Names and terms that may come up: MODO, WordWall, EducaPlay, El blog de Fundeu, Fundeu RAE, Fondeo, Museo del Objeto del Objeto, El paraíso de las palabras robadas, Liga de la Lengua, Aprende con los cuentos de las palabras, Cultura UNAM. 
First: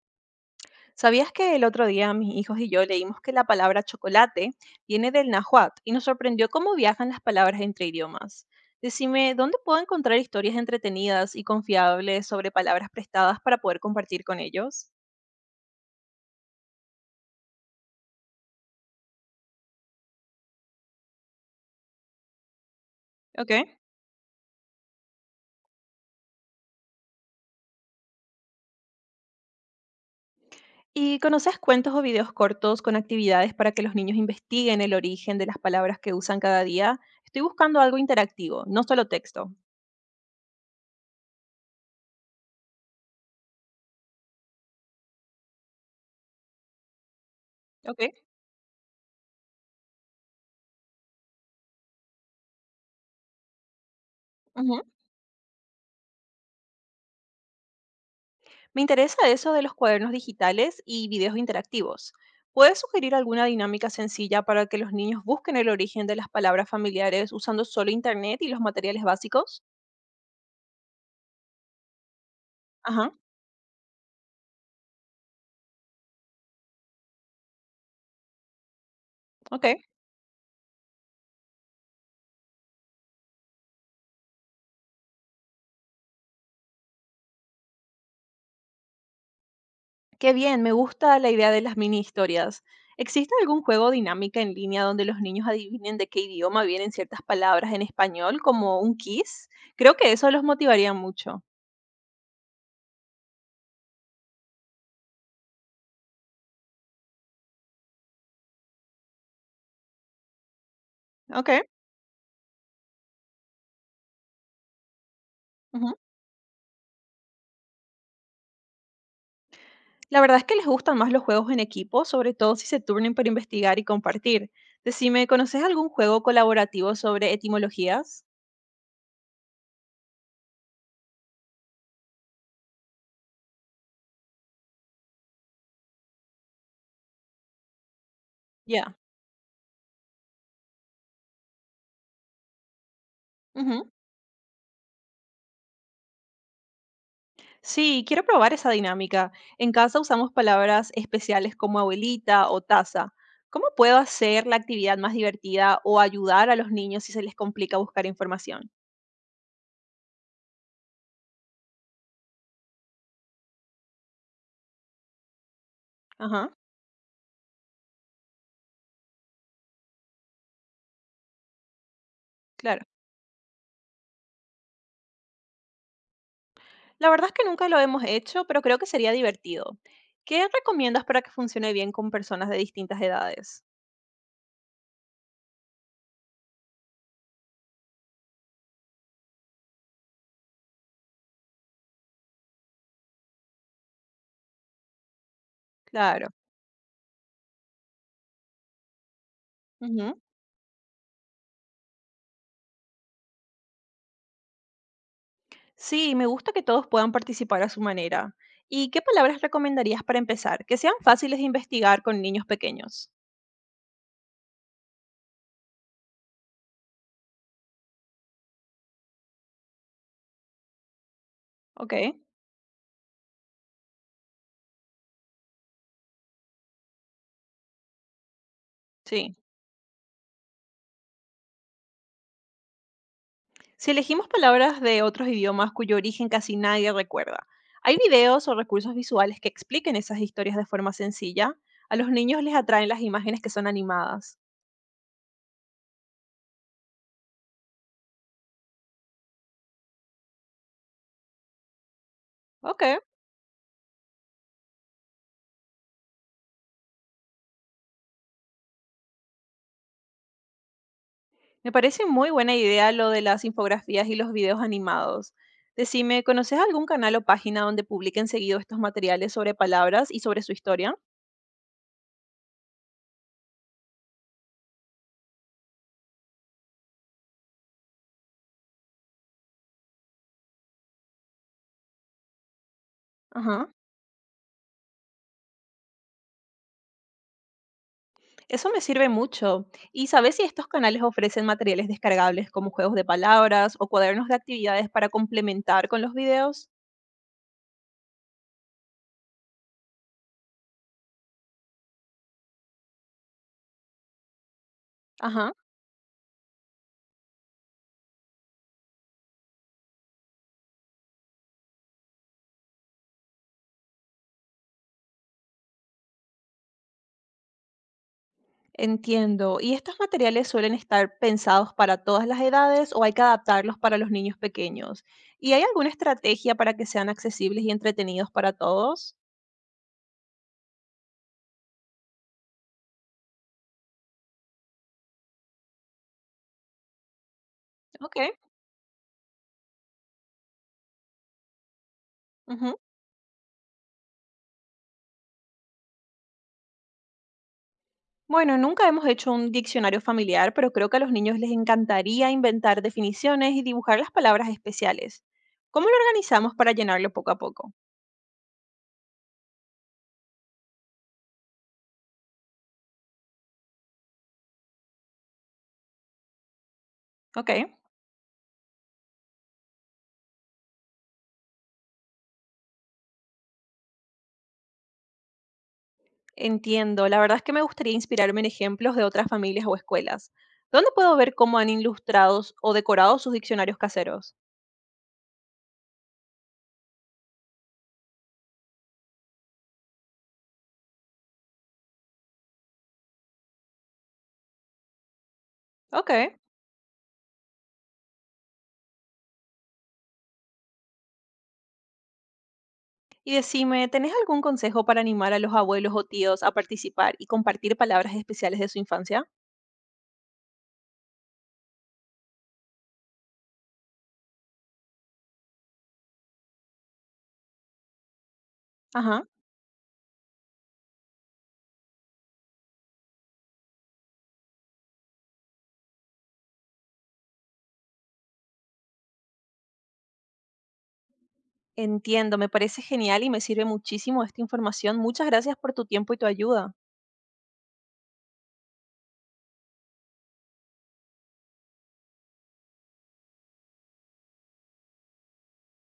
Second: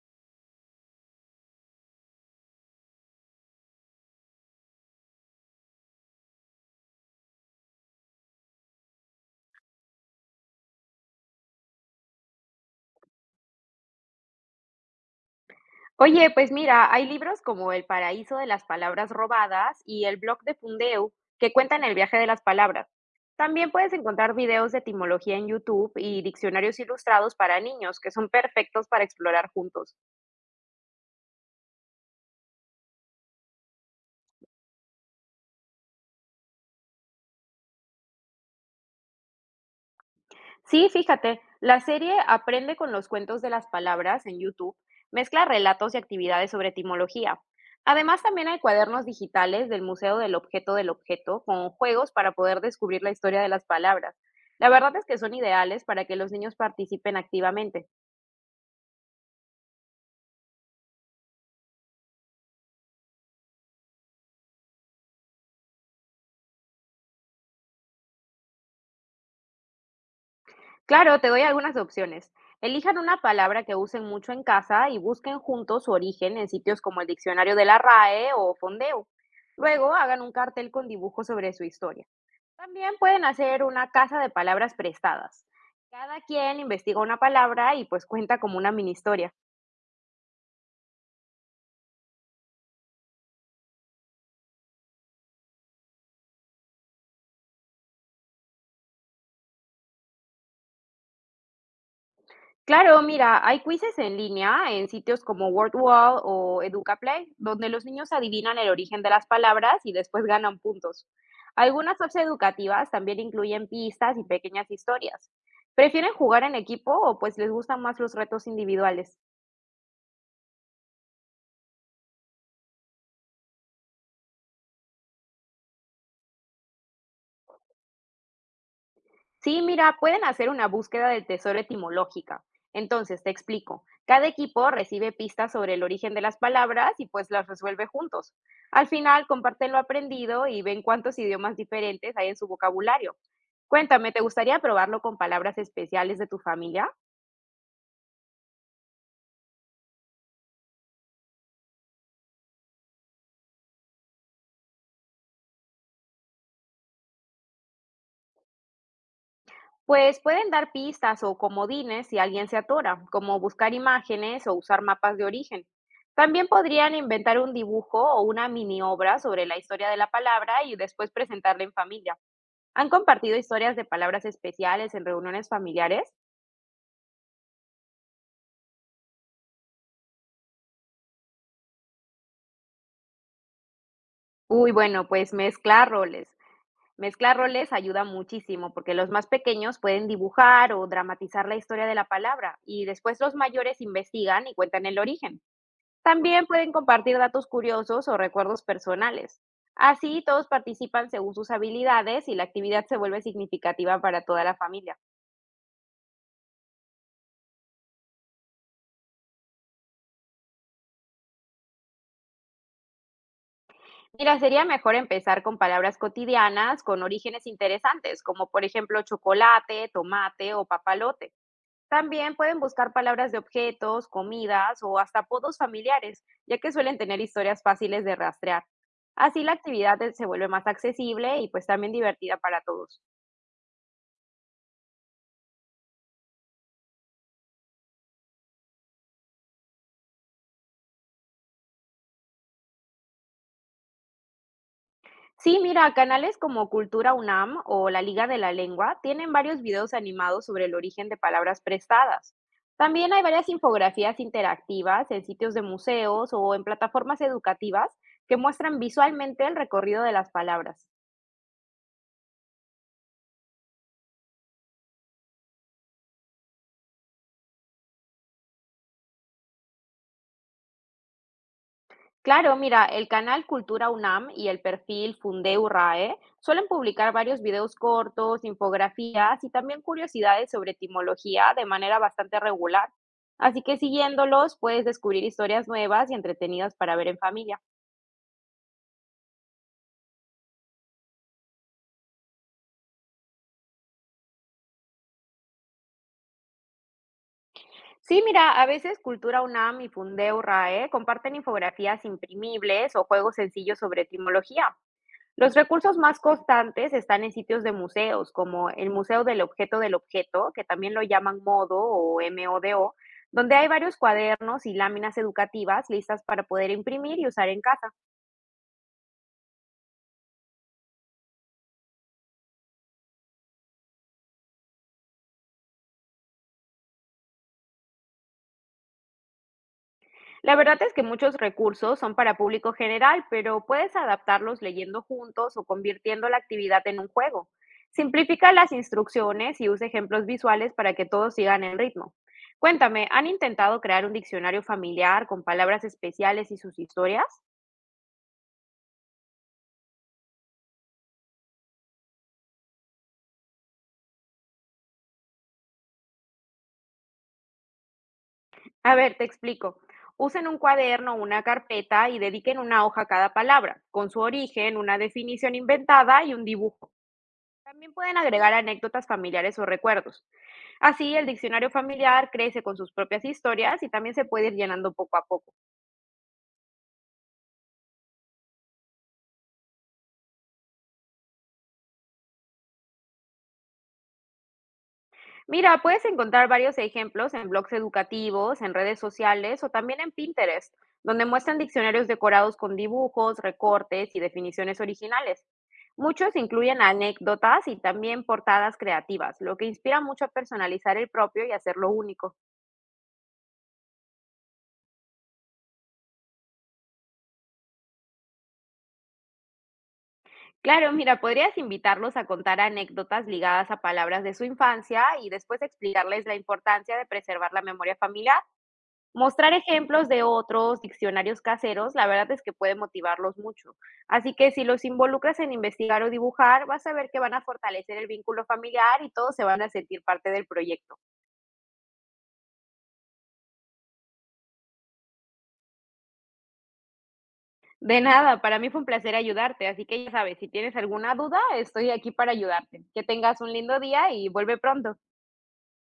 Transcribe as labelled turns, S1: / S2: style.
S1: ¿Sabías que el otro día mis hijos y yo leímos que la palabra chocolate viene del náhuatl y nos sorprendió cómo viajan las palabras entre idiomas? Decime, ¿dónde puedo encontrar historias entretenidas y confiables sobre palabras prestadas para poder compartir con ellos?
S2: Oye, pues mira, hay libros como El paraíso de las palabras robadas y El blog de Fundeu que cuentan el viaje de las palabras.
S1: Ok.
S2: También puedes encontrar videos de etimología en YouTube y diccionarios ilustrados para niños que son perfectos para explorar juntos.
S1: ¿Y conoces cuentos o videos cortos con actividades para que los niños investiguen el origen de las palabras que usan cada día? Estoy buscando algo interactivo, no solo texto.
S2: Sí, fíjate, la serie Aprende con los cuentos de las palabras en YouTube, mezcla relatos y actividades sobre etimología.
S1: Ok.
S2: Además, también hay cuadernos digitales del Museo del Objeto con juegos para poder descubrir la historia de las palabras. La verdad es que son ideales para que los niños participen activamente.
S1: Me interesa eso de los cuadernos digitales y videos interactivos. ¿Puedes sugerir alguna dinámica sencilla para que los niños busquen el origen de las palabras familiares usando solo internet y los materiales básicos?
S2: Claro, te doy algunas opciones. Elijan
S1: Ajá,
S2: una palabra que usen mucho en casa y busquen juntos su origen en sitios como el diccionario de la RAE o Fondeo.
S1: ok.
S2: Luego hagan un cartel con dibujos sobre su historia. También pueden hacer una casa de palabras prestadas. Cada quien investiga una palabra y pues cuenta como una mini historia.
S1: Qué bien, me gusta la idea de las mini historias. ¿Existe algún juego o dinámica en línea donde los niños adivinen de qué idioma vienen ciertas palabras en español, como un kiss? Creo que eso los motivaría mucho.
S2: Claro, mira, hay quizzes en línea en sitios como WordWall o EducaPlay, donde los niños adivinan el origen de las palabras y después ganan puntos.
S1: Ok.
S2: Algunas apps educativas también incluyen pistas y pequeñas historias. ¿Prefieren jugar en equipo o pues les gustan más los retos individuales?
S1: La verdad es que les gustan más los juegos en equipo, sobre todo si se turnen para investigar y compartir. Decime, ¿conoces algún juego colaborativo sobre etimologías?
S2: Sí, mira, pueden hacer una búsqueda del tesoro etimológica. Entonces, te explico. Cada equipo recibe pistas sobre el origen de las palabras y pues las resuelve juntos. Al
S1: Ya.
S2: final, comparten lo aprendido y ven cuántos idiomas diferentes hay en su vocabulario.
S1: Ujú.
S2: Cuéntame, ¿te gustaría probarlo con palabras especiales de tu familia?
S1: Sí, quiero probar esa dinámica. En casa usamos palabras especiales como abuelita o taza. ¿Cómo puedo hacer la actividad más divertida o ayudar a los niños si se les complica buscar información?
S2: Pues pueden dar pistas o comodines si alguien se atora, como buscar imágenes o usar mapas de origen. También
S1: Ajá,
S2: podrían inventar un dibujo o una mini obra sobre la historia de la palabra y después presentarla en familia.
S1: claro.
S2: ¿Han compartido historias de palabras especiales en reuniones familiares?
S1: La verdad es que nunca lo hemos hecho, pero creo que sería divertido. ¿Qué recomiendas para que funcione bien con personas de distintas edades?
S2: Uy, bueno, pues mezclar roles. Mezclar roles ayuda muchísimo porque los más pequeños pueden dibujar o dramatizar la historia de la palabra y después los mayores investigan y cuentan el origen.
S1: Claro.
S2: También pueden compartir datos curiosos o recuerdos personales.
S1: Ujú.
S2: Así todos participan según sus habilidades y la actividad se vuelve significativa para toda la familia.
S1: Sí, me gusta que todos puedan participar a su manera. ¿Y qué palabras recomendarías para empezar? Que sean fáciles de investigar con niños pequeños.
S2: Mira, sería mejor empezar con palabras cotidianas con orígenes interesantes, como por ejemplo chocolate, tomate o papalote.
S1: Ok,
S2: También pueden buscar palabras de objetos, comidas o hasta apodos familiares, ya que suelen tener historias fáciles de rastrear.
S1: sí.
S2: Así la actividad se vuelve más accesible y pues también divertida para todos.
S1: Si elegimos palabras de otros idiomas cuyo origen casi nadie recuerda, ¿hay videos o recursos visuales que expliquen esas historias de forma sencilla? A los niños les atraen las imágenes que son animadas.
S2: Sí, mira, canales como Cultura UNAM o la Liga de la Lengua tienen varios videos animados sobre el origen de palabras prestadas.
S1: Ok,
S2: También hay varias infografías interactivas en sitios de museos o en plataformas educativas que muestran visualmente el recorrido de las palabras.
S1: me parece muy buena idea lo de las infografías y los videos animados. Decime, ¿conoces algún canal o página donde publiquen seguido estos materiales sobre palabras y sobre su historia?
S2: Claro, mira, el canal Cultura UNAM y el perfil Fundeu RAE suelen publicar varios videos cortos, infografías y también curiosidades sobre etimología de manera bastante regular. Así
S1: Ajá,
S2: que siguiéndolos puedes descubrir historias nuevas y entretenidas para ver en familia.
S1: eso me sirve mucho. ¿Y sabes si estos canales ofrecen materiales descargables como juegos de palabras o cuadernos de actividades para complementar con los videos?
S2: Sí, mira, a veces Cultura UNAM y Fundeu RAE comparten infografías imprimibles o juegos sencillos sobre etimología.
S1: Ajá,
S2: Los recursos más constantes están en sitios de museos, como el Museo del Objeto, que también lo llaman MODO o MODO, donde hay varios cuadernos y láminas educativas listas para poder imprimir y usar en casa.
S1: entiendo. ¿Y estos materiales suelen estar pensados para todas las edades o hay que adaptarlos para los niños pequeños? ¿Y hay alguna estrategia para que sean accesibles y entretenidos para todos?
S2: La verdad es que muchos recursos son para público general, pero puedes adaptarlos leyendo juntos o convirtiendo la actividad en un juego.
S1: Ok.
S2: Simplifica las instrucciones y usa ejemplos visuales para que todos sigan el ritmo.
S1: Ujú.
S2: Cuéntame, ¿han intentado crear un diccionario familiar con palabras especiales y sus historias?
S1: Bueno, nunca hemos hecho un diccionario familiar, pero creo que a los niños les encantaría inventar definiciones y dibujar las palabras especiales. ¿Cómo lo organizamos para llenarlo poco a poco?
S2: A ver, te explico. Usen un cuaderno o una carpeta y dediquen una hoja a cada palabra, con su origen, una definición inventada y un dibujo.
S1: Ok,
S2: También pueden agregar anécdotas familiares o recuerdos. Así, el diccionario familiar crece con sus propias historias y también se puede ir llenando poco a poco.
S1: entiendo. La verdad es que me gustaría inspirarme en ejemplos de otras familias o escuelas. ¿Dónde puedo ver cómo han ilustrado o decorado sus diccionarios caseros?
S2: Mira, puedes encontrar varios ejemplos en blogs educativos, en redes sociales o también en Pinterest, donde muestran diccionarios decorados con dibujos, recortes y definiciones originales.
S1: Ok.
S2: Muchos incluyen anécdotas y también portadas creativas, lo que inspira mucho a personalizar el propio y hacerlo único.
S1: Y decime, ¿tenés algún consejo para animar a los abuelos o tíos a participar y compartir palabras especiales de su infancia?
S2: Claro, mira, podrías invitarlos a contar anécdotas ligadas a palabras de su infancia y después explicarles la importancia de preservar la memoria familiar.
S1: Ajá.
S2: Mostrar ejemplos de otros diccionarios caseros, la verdad es que puede motivarlos mucho. Así que si los involucras en investigar o dibujar, vas a ver que van a fortalecer el vínculo familiar y todos se van a sentir parte del proyecto.
S1: Entiendo, me parece genial y me sirve muchísimo esta información. Muchas gracias por tu tiempo y tu ayuda.
S2: De nada, para mí fue un placer ayudarte, así que ya sabes, si tienes alguna duda, estoy aquí para ayudarte. Que tengas un lindo día y vuelve pronto.